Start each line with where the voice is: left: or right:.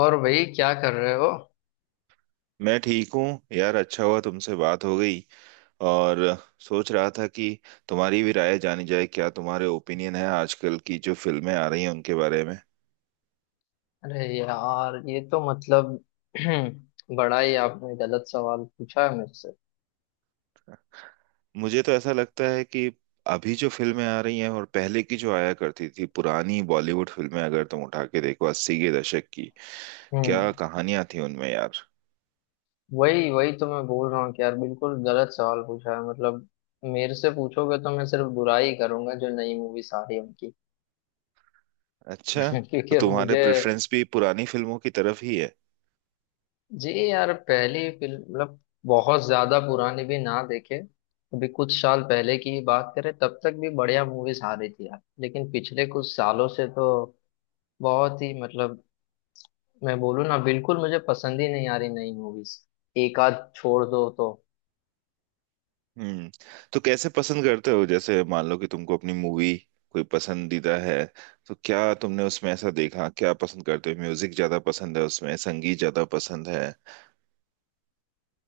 left: और भाई क्या कर रहे हो?
right: मैं ठीक हूँ। यार अच्छा हुआ तुमसे बात हो गई। और सोच रहा था कि तुम्हारी भी राय जानी जाए, क्या तुम्हारे ओपिनियन है आजकल की जो फिल्में आ रही हैं उनके बारे में।
left: अरे यार, ये तो मतलब बड़ा ही आपने गलत सवाल पूछा है मुझसे।
right: मुझे तो ऐसा लगता है कि अभी जो फिल्में आ रही हैं और पहले की जो आया करती थी पुरानी बॉलीवुड फिल्में, अगर तुम उठा के देखो 80 के दशक की,
left: हम्म
right: क्या कहानियां थी उनमें यार।
left: वही वही तो मैं बोल रहा हूँ कि यार बिल्कुल गलत सवाल पूछा है मतलब मेरे से पूछोगे तो मैं सिर्फ बुराई करूंगा जो नई मूवीज आ रही है उनकी।
right: अच्छा, तो
left: क्योंकि अब
right: तुम्हारे
left: मुझे।
right: प्रेफरेंस भी पुरानी फिल्मों की तरफ ही है।
left: जी यार, पहली फिल्म मतलब बहुत ज्यादा पुरानी भी ना देखे। अभी कुछ साल पहले की ही बात करें तब तक भी बढ़िया मूवीज आ रही थी यार, लेकिन पिछले कुछ सालों से तो बहुत ही मतलब मैं बोलूँ ना बिल्कुल मुझे पसंद ही नहीं आ रही नई मूवीज, एक आध छोड़ दो तो।
right: हम्म। तो कैसे पसंद करते हो, जैसे मान लो कि तुमको अपनी मूवी कोई पसंदीदा है, तो क्या तुमने उसमें ऐसा देखा, क्या पसंद करते हो, म्यूजिक ज्यादा पसंद है उसमें, संगीत ज्यादा पसंद है।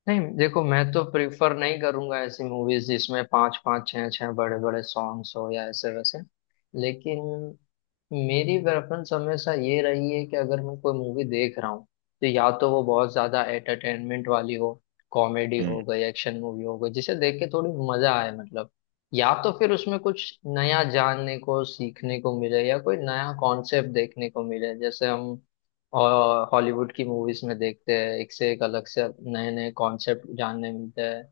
left: नहीं, देखो, मैं तो प्रिफर नहीं करूंगा ऐसी मूवीज जिसमें पांच पांच छह छह बड़े बड़े सॉन्ग्स हो या ऐसे वैसे, लेकिन मेरी प्रेफरेंस हमेशा ये रही है कि अगर मैं कोई मूवी देख रहा हूँ तो या तो वो बहुत ज्यादा एंटरटेनमेंट वाली हो, कॉमेडी हो
right: हम्म।
left: गई, एक्शन मूवी हो गई, जिसे देख के थोड़ी मजा आए मतलब, या तो फिर उसमें कुछ नया जानने को सीखने को मिले या कोई नया कॉन्सेप्ट देखने को मिले, जैसे हम और हॉलीवुड की मूवीज में देखते हैं, एक से एक अलग से नए नए कॉन्सेप्ट जानने मिलते हैं।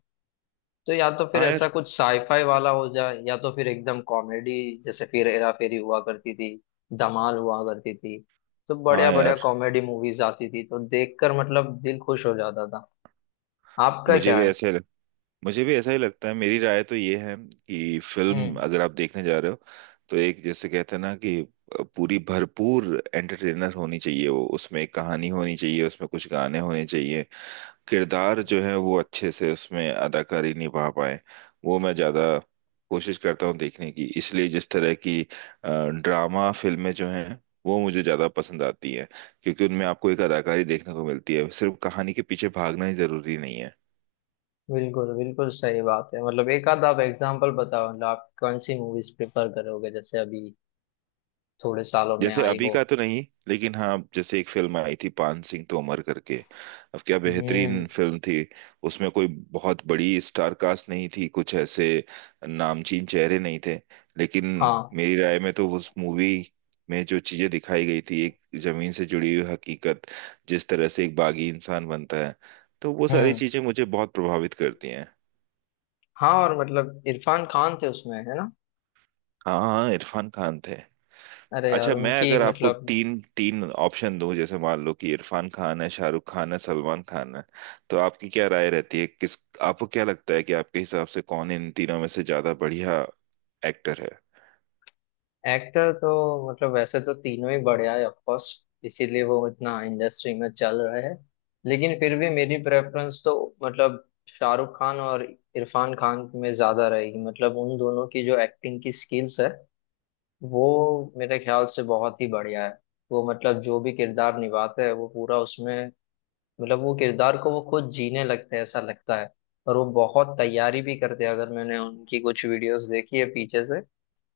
left: तो या तो फिर
right: हाँ
left: ऐसा
right: यार।
left: कुछ साईफाई वाला हो जाए या तो फिर एकदम कॉमेडी, जैसे फिर हेरा फेरी हुआ करती थी, धमाल हुआ करती थी। तो
right: हाँ
left: बढ़िया बढ़िया
right: यार।
left: कॉमेडी मूवीज आती थी तो देखकर मतलब दिल खुश हो जाता था। आपका
right: मुझे
left: क्या
right: भी
left: है?
right: ऐसे लग, मुझे भी ऐसा ही लगता है। मेरी राय तो ये है कि फिल्म
left: हम्म।
right: अगर आप देखने जा रहे हो, तो एक, जैसे कहते हैं ना कि, पूरी भरपूर एंटरटेनर होनी चाहिए वो, उसमें एक कहानी होनी चाहिए, उसमें कुछ गाने होने चाहिए, किरदार जो है वो अच्छे से उसमें अदाकारी निभा पाए। वो मैं ज्यादा कोशिश करता हूँ देखने की, इसलिए जिस तरह की अ, ड्रामा फिल्में जो हैं वो मुझे ज्यादा पसंद आती हैं, क्योंकि उनमें आपको एक अदाकारी देखने को मिलती है, सिर्फ कहानी के पीछे भागना ही जरूरी नहीं है।
left: बिल्कुल बिल्कुल सही बात है मतलब एक आध आप एग्जांपल बताओ, मतलब आप कौन सी मूवीज प्रिफर करोगे जैसे अभी थोड़े सालों में
right: जैसे
left: आई
right: अभी
left: हो।
right: का तो नहीं, लेकिन हाँ, जैसे एक फिल्म आई थी पान सिंह तोमर करके। अब क्या
left: हम्म।
right: बेहतरीन फिल्म थी। उसमें कोई बहुत बड़ी स्टार कास्ट नहीं थी, कुछ ऐसे नामचीन चेहरे नहीं थे, लेकिन
left: हाँ।
right: मेरी राय में तो उस मूवी में जो चीजें दिखाई गई थी, एक जमीन से जुड़ी हुई हकीकत, जिस तरह से एक बागी इंसान बनता है, तो वो सारी
left: हम्म।
right: चीजें मुझे बहुत प्रभावित करती हैं।
left: हाँ, और मतलब इरफान खान थे उसमें, है ना?
right: हाँ हाँ, इरफान खान थे।
left: अरे यार,
right: अच्छा, मैं
left: उनकी
right: अगर आपको
left: मतलब
right: तीन तीन ऑप्शन दूं, जैसे मान लो कि इरफान खान है, शाहरुख खान है, सलमान खान है, तो आपकी क्या राय रहती है, किस आपको क्या लगता है कि आपके हिसाब से कौन इन तीनों में से ज्यादा बढ़िया एक्टर है।
left: एक्टर तो मतलब वैसे तो तीनों ही बढ़िया है, ऑफ कोर्स, इसीलिए वो इतना इंडस्ट्री में चल रहे हैं। लेकिन फिर भी मेरी प्रेफरेंस तो मतलब शाहरुख खान और इरफान खान में ज्यादा रहेगी, मतलब उन दोनों की जो एक्टिंग की स्किल्स है वो मेरे ख्याल से बहुत ही बढ़िया है। वो मतलब जो भी किरदार निभाते हैं वो पूरा उसमें मतलब वो किरदार को वो खुद जीने लगते हैं ऐसा लगता है। और वो बहुत तैयारी भी करते हैं, अगर मैंने उनकी कुछ वीडियोस देखी है पीछे से,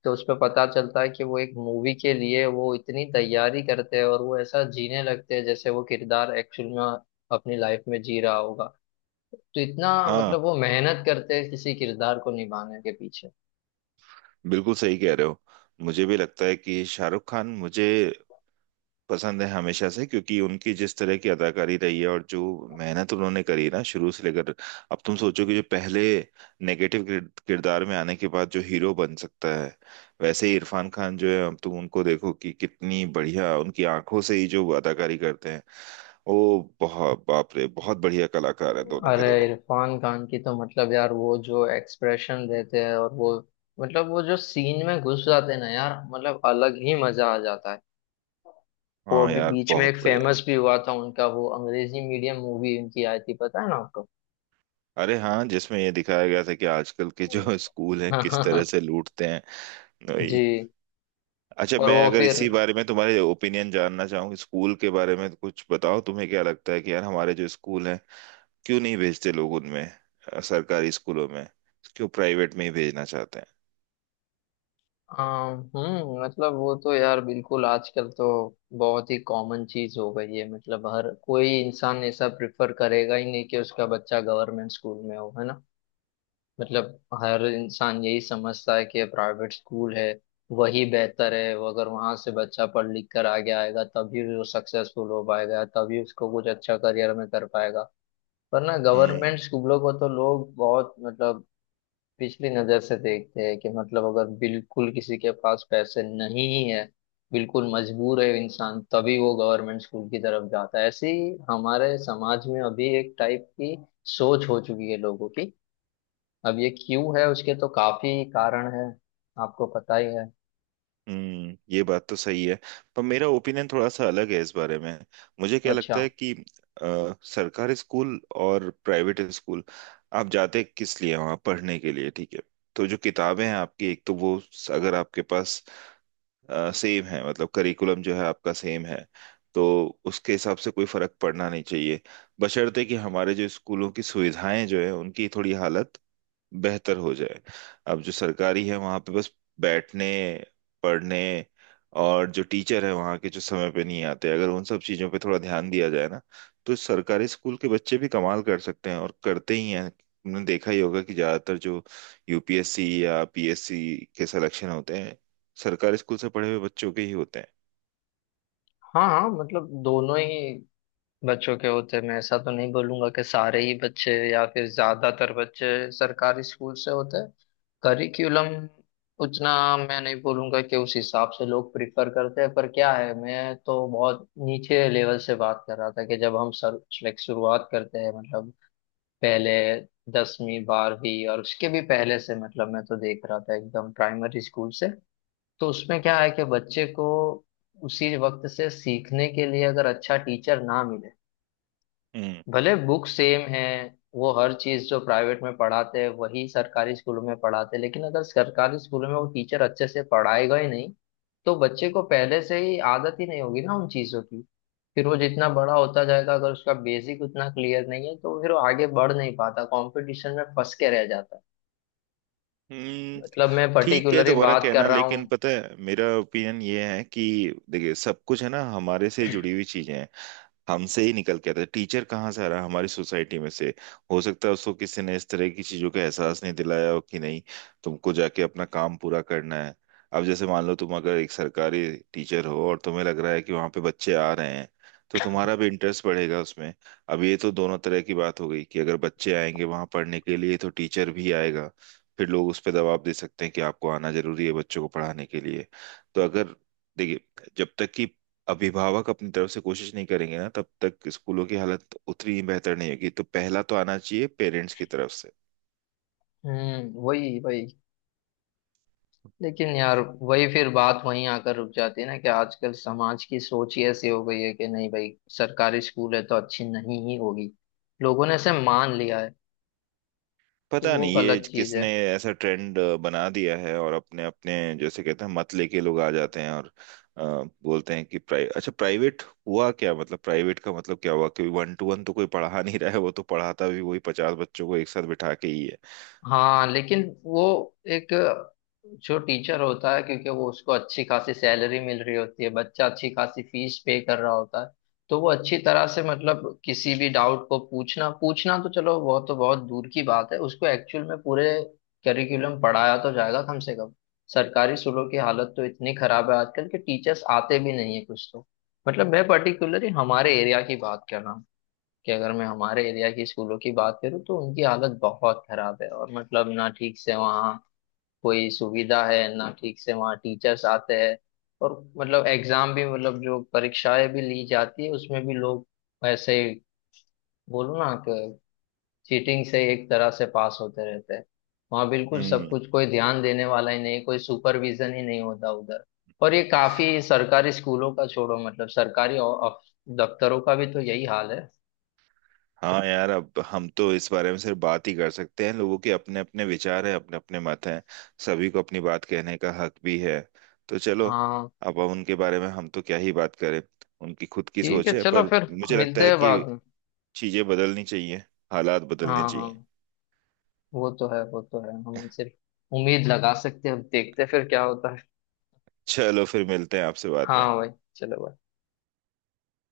left: तो उसमें पता चलता है कि वो एक मूवी के लिए वो इतनी तैयारी करते हैं और वो ऐसा जीने लगते हैं जैसे वो किरदार एक्चुअल में अपनी लाइफ में जी रहा होगा। तो इतना
right: हाँ,
left: मतलब वो मेहनत करते हैं किसी किरदार को निभाने के पीछे।
right: बिल्कुल सही कह रहे हो। मुझे भी लगता है कि शाहरुख खान मुझे पसंद है हमेशा से, क्योंकि उनकी जिस तरह की अदाकारी रही है और जो मेहनत उन्होंने करी ना शुरू से लेकर अब, तुम सोचो कि जो पहले नेगेटिव किरदार में आने के बाद जो हीरो बन सकता है। वैसे ही इरफान खान जो है, अब तुम उनको देखो कि कितनी बढ़िया उनकी आंखों से ही जो अदाकारी करते हैं वो। बहुत, बाप रे, बहुत बढ़िया कलाकार हैं दोनों के
left: अरे,
right: दोनों।
left: इरफान खान की तो मतलब यार, वो जो एक्सप्रेशन देते हैं और वो मतलब वो जो सीन में घुस जाते हैं ना यार, मतलब अलग ही मजा आ जाता है। वो
right: हाँ
left: अभी
right: यार,
left: बीच में
right: बहुत
left: एक
right: बढ़िया।
left: फेमस भी हुआ था उनका, वो अंग्रेजी मीडियम मूवी उनकी आई थी, पता है ना आपको?
right: अरे हाँ, जिसमें ये दिखाया गया था कि आजकल के जो स्कूल हैं किस तरह से लूटते हैं। वही।
left: जी।
right: अच्छा,
left: और
right: मैं
left: वो
right: अगर
left: फिर
right: इसी बारे में तुम्हारे ओपिनियन जानना चाहूँ, स्कूल के बारे में कुछ बताओ, तुम्हें क्या लगता है कि यार हमारे जो स्कूल हैं, क्यों नहीं भेजते लोग उनमें, सरकारी स्कूलों में, क्यों प्राइवेट में ही भेजना चाहते हैं?
left: मतलब वो तो यार बिल्कुल आजकल तो बहुत ही कॉमन चीज हो गई है, मतलब हर कोई इंसान ऐसा प्रिफर करेगा ही नहीं कि उसका बच्चा गवर्नमेंट स्कूल में हो, है ना? मतलब हर इंसान यही समझता है कि प्राइवेट स्कूल है वही बेहतर है, वो अगर वहां से बच्चा पढ़ लिख कर आगे आएगा तभी वो सक्सेसफुल हो पाएगा, तभी उसको कुछ अच्छा करियर में कर पाएगा, वरना
right: हम्म।
left: गवर्नमेंट स्कूलों को तो लोग बहुत मतलब पिछली नजर से देखते हैं कि मतलब अगर बिल्कुल किसी के पास पैसे नहीं ही है, बिल्कुल मजबूर है इंसान तभी वो गवर्नमेंट स्कूल की तरफ जाता है। ऐसी हमारे समाज में अभी एक टाइप की सोच हो चुकी है लोगों की। अब ये क्यों है उसके तो काफी कारण है, आपको पता ही है।
right: ये बात तो सही है, पर मेरा ओपिनियन थोड़ा सा अलग है इस बारे में। मुझे क्या
left: अच्छा।
right: लगता है कि सरकारी स्कूल और प्राइवेट स्कूल, आप जाते किस लिए हैं वहाँ, पढ़ने के लिए, ठीक है। तो जो किताबें हैं आपकी, एक तो वो अगर आपके पास सेम है, मतलब करिकुलम जो है आपका सेम है, तो उसके हिसाब से कोई फर्क पड़ना नहीं चाहिए, बशर्ते कि हमारे जो स्कूलों की सुविधाएं जो है उनकी थोड़ी हालत बेहतर हो जाए। अब जो सरकारी है वहां पे बस बैठने, पढ़ने, और जो टीचर है वहां के जो समय पे नहीं आते, अगर उन सब चीजों पे थोड़ा ध्यान दिया जाए ना, तो सरकारी स्कूल के बच्चे भी कमाल कर सकते हैं, और करते ही हैं। तुमने देखा ही होगा कि ज्यादातर जो यूपीएससी या पीएससी के सिलेक्शन होते हैं, सरकारी स्कूल से पढ़े हुए बच्चों के ही होते हैं।
left: हाँ हाँ मतलब दोनों ही बच्चों के होते हैं, मैं ऐसा तो नहीं बोलूंगा कि सारे ही बच्चे या फिर ज्यादातर बच्चे सरकारी स्कूल से होते हैं। करिकुलम उतना मैं नहीं बोलूंगा कि उस हिसाब से लोग प्रिफर करते हैं, पर क्या है, मैं तो बहुत नीचे लेवल से बात कर रहा था कि जब हम सर लाइक शुरुआत करते हैं मतलब पहले 10वीं 12वीं और उसके भी पहले से, मतलब मैं तो देख रहा था एकदम प्राइमरी स्कूल से। तो उसमें क्या है कि बच्चे को उसी वक्त से सीखने के लिए अगर अच्छा टीचर ना मिले,
right: हम्म।
left: भले बुक सेम है, वो हर चीज जो प्राइवेट में पढ़ाते हैं वही सरकारी स्कूलों में पढ़ाते हैं, लेकिन अगर सरकारी स्कूलों में वो टीचर अच्छे से पढ़ाएगा ही नहीं तो बच्चे को पहले से ही आदत ही नहीं होगी ना उन चीजों की। फिर वो जितना बड़ा होता जाएगा, अगर उसका बेसिक उतना क्लियर नहीं है, तो फिर वो आगे बढ़ नहीं पाता, कंपटीशन में फंस के रह जाता है।
right: हम्म,
left: मतलब मैं
right: ठीक है
left: पर्टिकुलरली
right: तुम्हारा
left: बात कर
right: कहना,
left: रहा
right: लेकिन
left: हूँ।
right: पता है मेरा ओपिनियन ये है कि, देखिए, सब कुछ है ना हमारे से जुड़ी हुई चीजें हैं, हमसे ही निकल के आता है टीचर, कहाँ से आ रहा है? हमारी सोसाइटी में से। हो सकता है उसको किसी ने इस तरह की चीजों का एहसास नहीं दिलाया हो कि नहीं, तुमको जाके अपना काम पूरा करना है। अब जैसे मान लो तुम अगर एक सरकारी टीचर हो और तुम्हें लग रहा है कि वहां पे बच्चे आ रहे हैं, तो तुम्हारा भी इंटरेस्ट बढ़ेगा उसमें। अब ये तो दोनों तरह की बात हो गई कि अगर बच्चे आएंगे वहां पढ़ने के लिए तो टीचर भी आएगा, फिर लोग उस पर दबाव दे सकते हैं कि आपको आना जरूरी है बच्चों को पढ़ाने के लिए। तो अगर, देखिए, जब तक कि अभिभावक अपनी तरफ से कोशिश नहीं करेंगे ना, तब तक स्कूलों की हालत उतनी ही बेहतर नहीं होगी, तो पहला तो आना चाहिए पेरेंट्स की तरफ से।
left: हम्म, वही वही। लेकिन यार, वही फिर बात वहीं आकर रुक जाती है ना कि आजकल समाज की सोच ही ऐसी हो गई है कि नहीं भाई, सरकारी स्कूल है तो अच्छी नहीं ही होगी, लोगों ने इसे मान लिया है, तो
right: पता
left: वो
right: नहीं ये
left: गलत चीज है।
right: किसने ऐसा ट्रेंड बना दिया है, और अपने अपने जैसे कहते हैं, मत लेके लोग आ जाते हैं, और बोलते हैं कि प्राइ अच्छा, प्राइवेट हुआ क्या, मतलब प्राइवेट का मतलब क्या हुआ कि वन टू वन तो कोई पढ़ा नहीं रहा है, वो तो पढ़ाता भी वही 50 बच्चों को एक साथ बिठा के ही है।
left: हाँ, लेकिन वो एक जो टीचर होता है, क्योंकि वो उसको अच्छी खासी सैलरी मिल रही होती है, बच्चा अच्छी खासी फीस पे कर रहा होता है, तो वो अच्छी तरह से मतलब किसी भी डाउट को पूछना पूछना तो चलो वो तो बहुत दूर की बात है, उसको एक्चुअल में पूरे करिकुलम पढ़ाया तो जाएगा कम से कम। सरकारी स्कूलों की हालत तो इतनी खराब है आजकल कि टीचर्स आते भी नहीं है कुछ तो। मतलब मैं पर्टिकुलरली हमारे एरिया की बात कर रहा हूँ कि अगर मैं हमारे एरिया की स्कूलों की बात करूँ तो उनकी हालत बहुत खराब है, और मतलब ना ठीक से वहाँ कोई सुविधा है, ना ठीक से वहाँ टीचर्स आते हैं। और मतलब एग्जाम भी मतलब जो परीक्षाएं भी ली जाती है उसमें भी लोग ऐसे ही बोलो ना कि चीटिंग से एक तरह से पास होते रहते हैं, वहाँ बिल्कुल सब
right: हम्म।
left: कुछ कोई ध्यान देने वाला ही नहीं, कोई सुपरविजन ही नहीं होता उधर। और ये काफी सरकारी स्कूलों का छोड़ो, मतलब सरकारी दफ्तरों का भी तो यही हाल है।
right: हाँ यार, अब हम तो इस बारे में सिर्फ बात ही कर सकते हैं, लोगों के अपने अपने विचार हैं, अपने अपने मत हैं, सभी को अपनी बात कहने का हक भी है। तो चलो,
left: हाँ,
right: अब हम उनके बारे में हम तो क्या ही बात करें, उनकी खुद की
left: ठीक है,
right: सोच है।
left: चलो
right: पर
left: फिर
right: मुझे लगता
left: मिलते
right: है
left: हैं
right: कि
left: बाद में।
right: चीजें बदलनी चाहिए, हालात बदलने
left: हाँ
right: चाहिए।
left: हाँ, वो तो है, वो तो है, हम सिर्फ उम्मीद लगा सकते हैं, अब देखते हैं फिर क्या होता है।
right: चलो फिर मिलते हैं आपसे बाद में।
left: हाँ भाई, चलो भाई।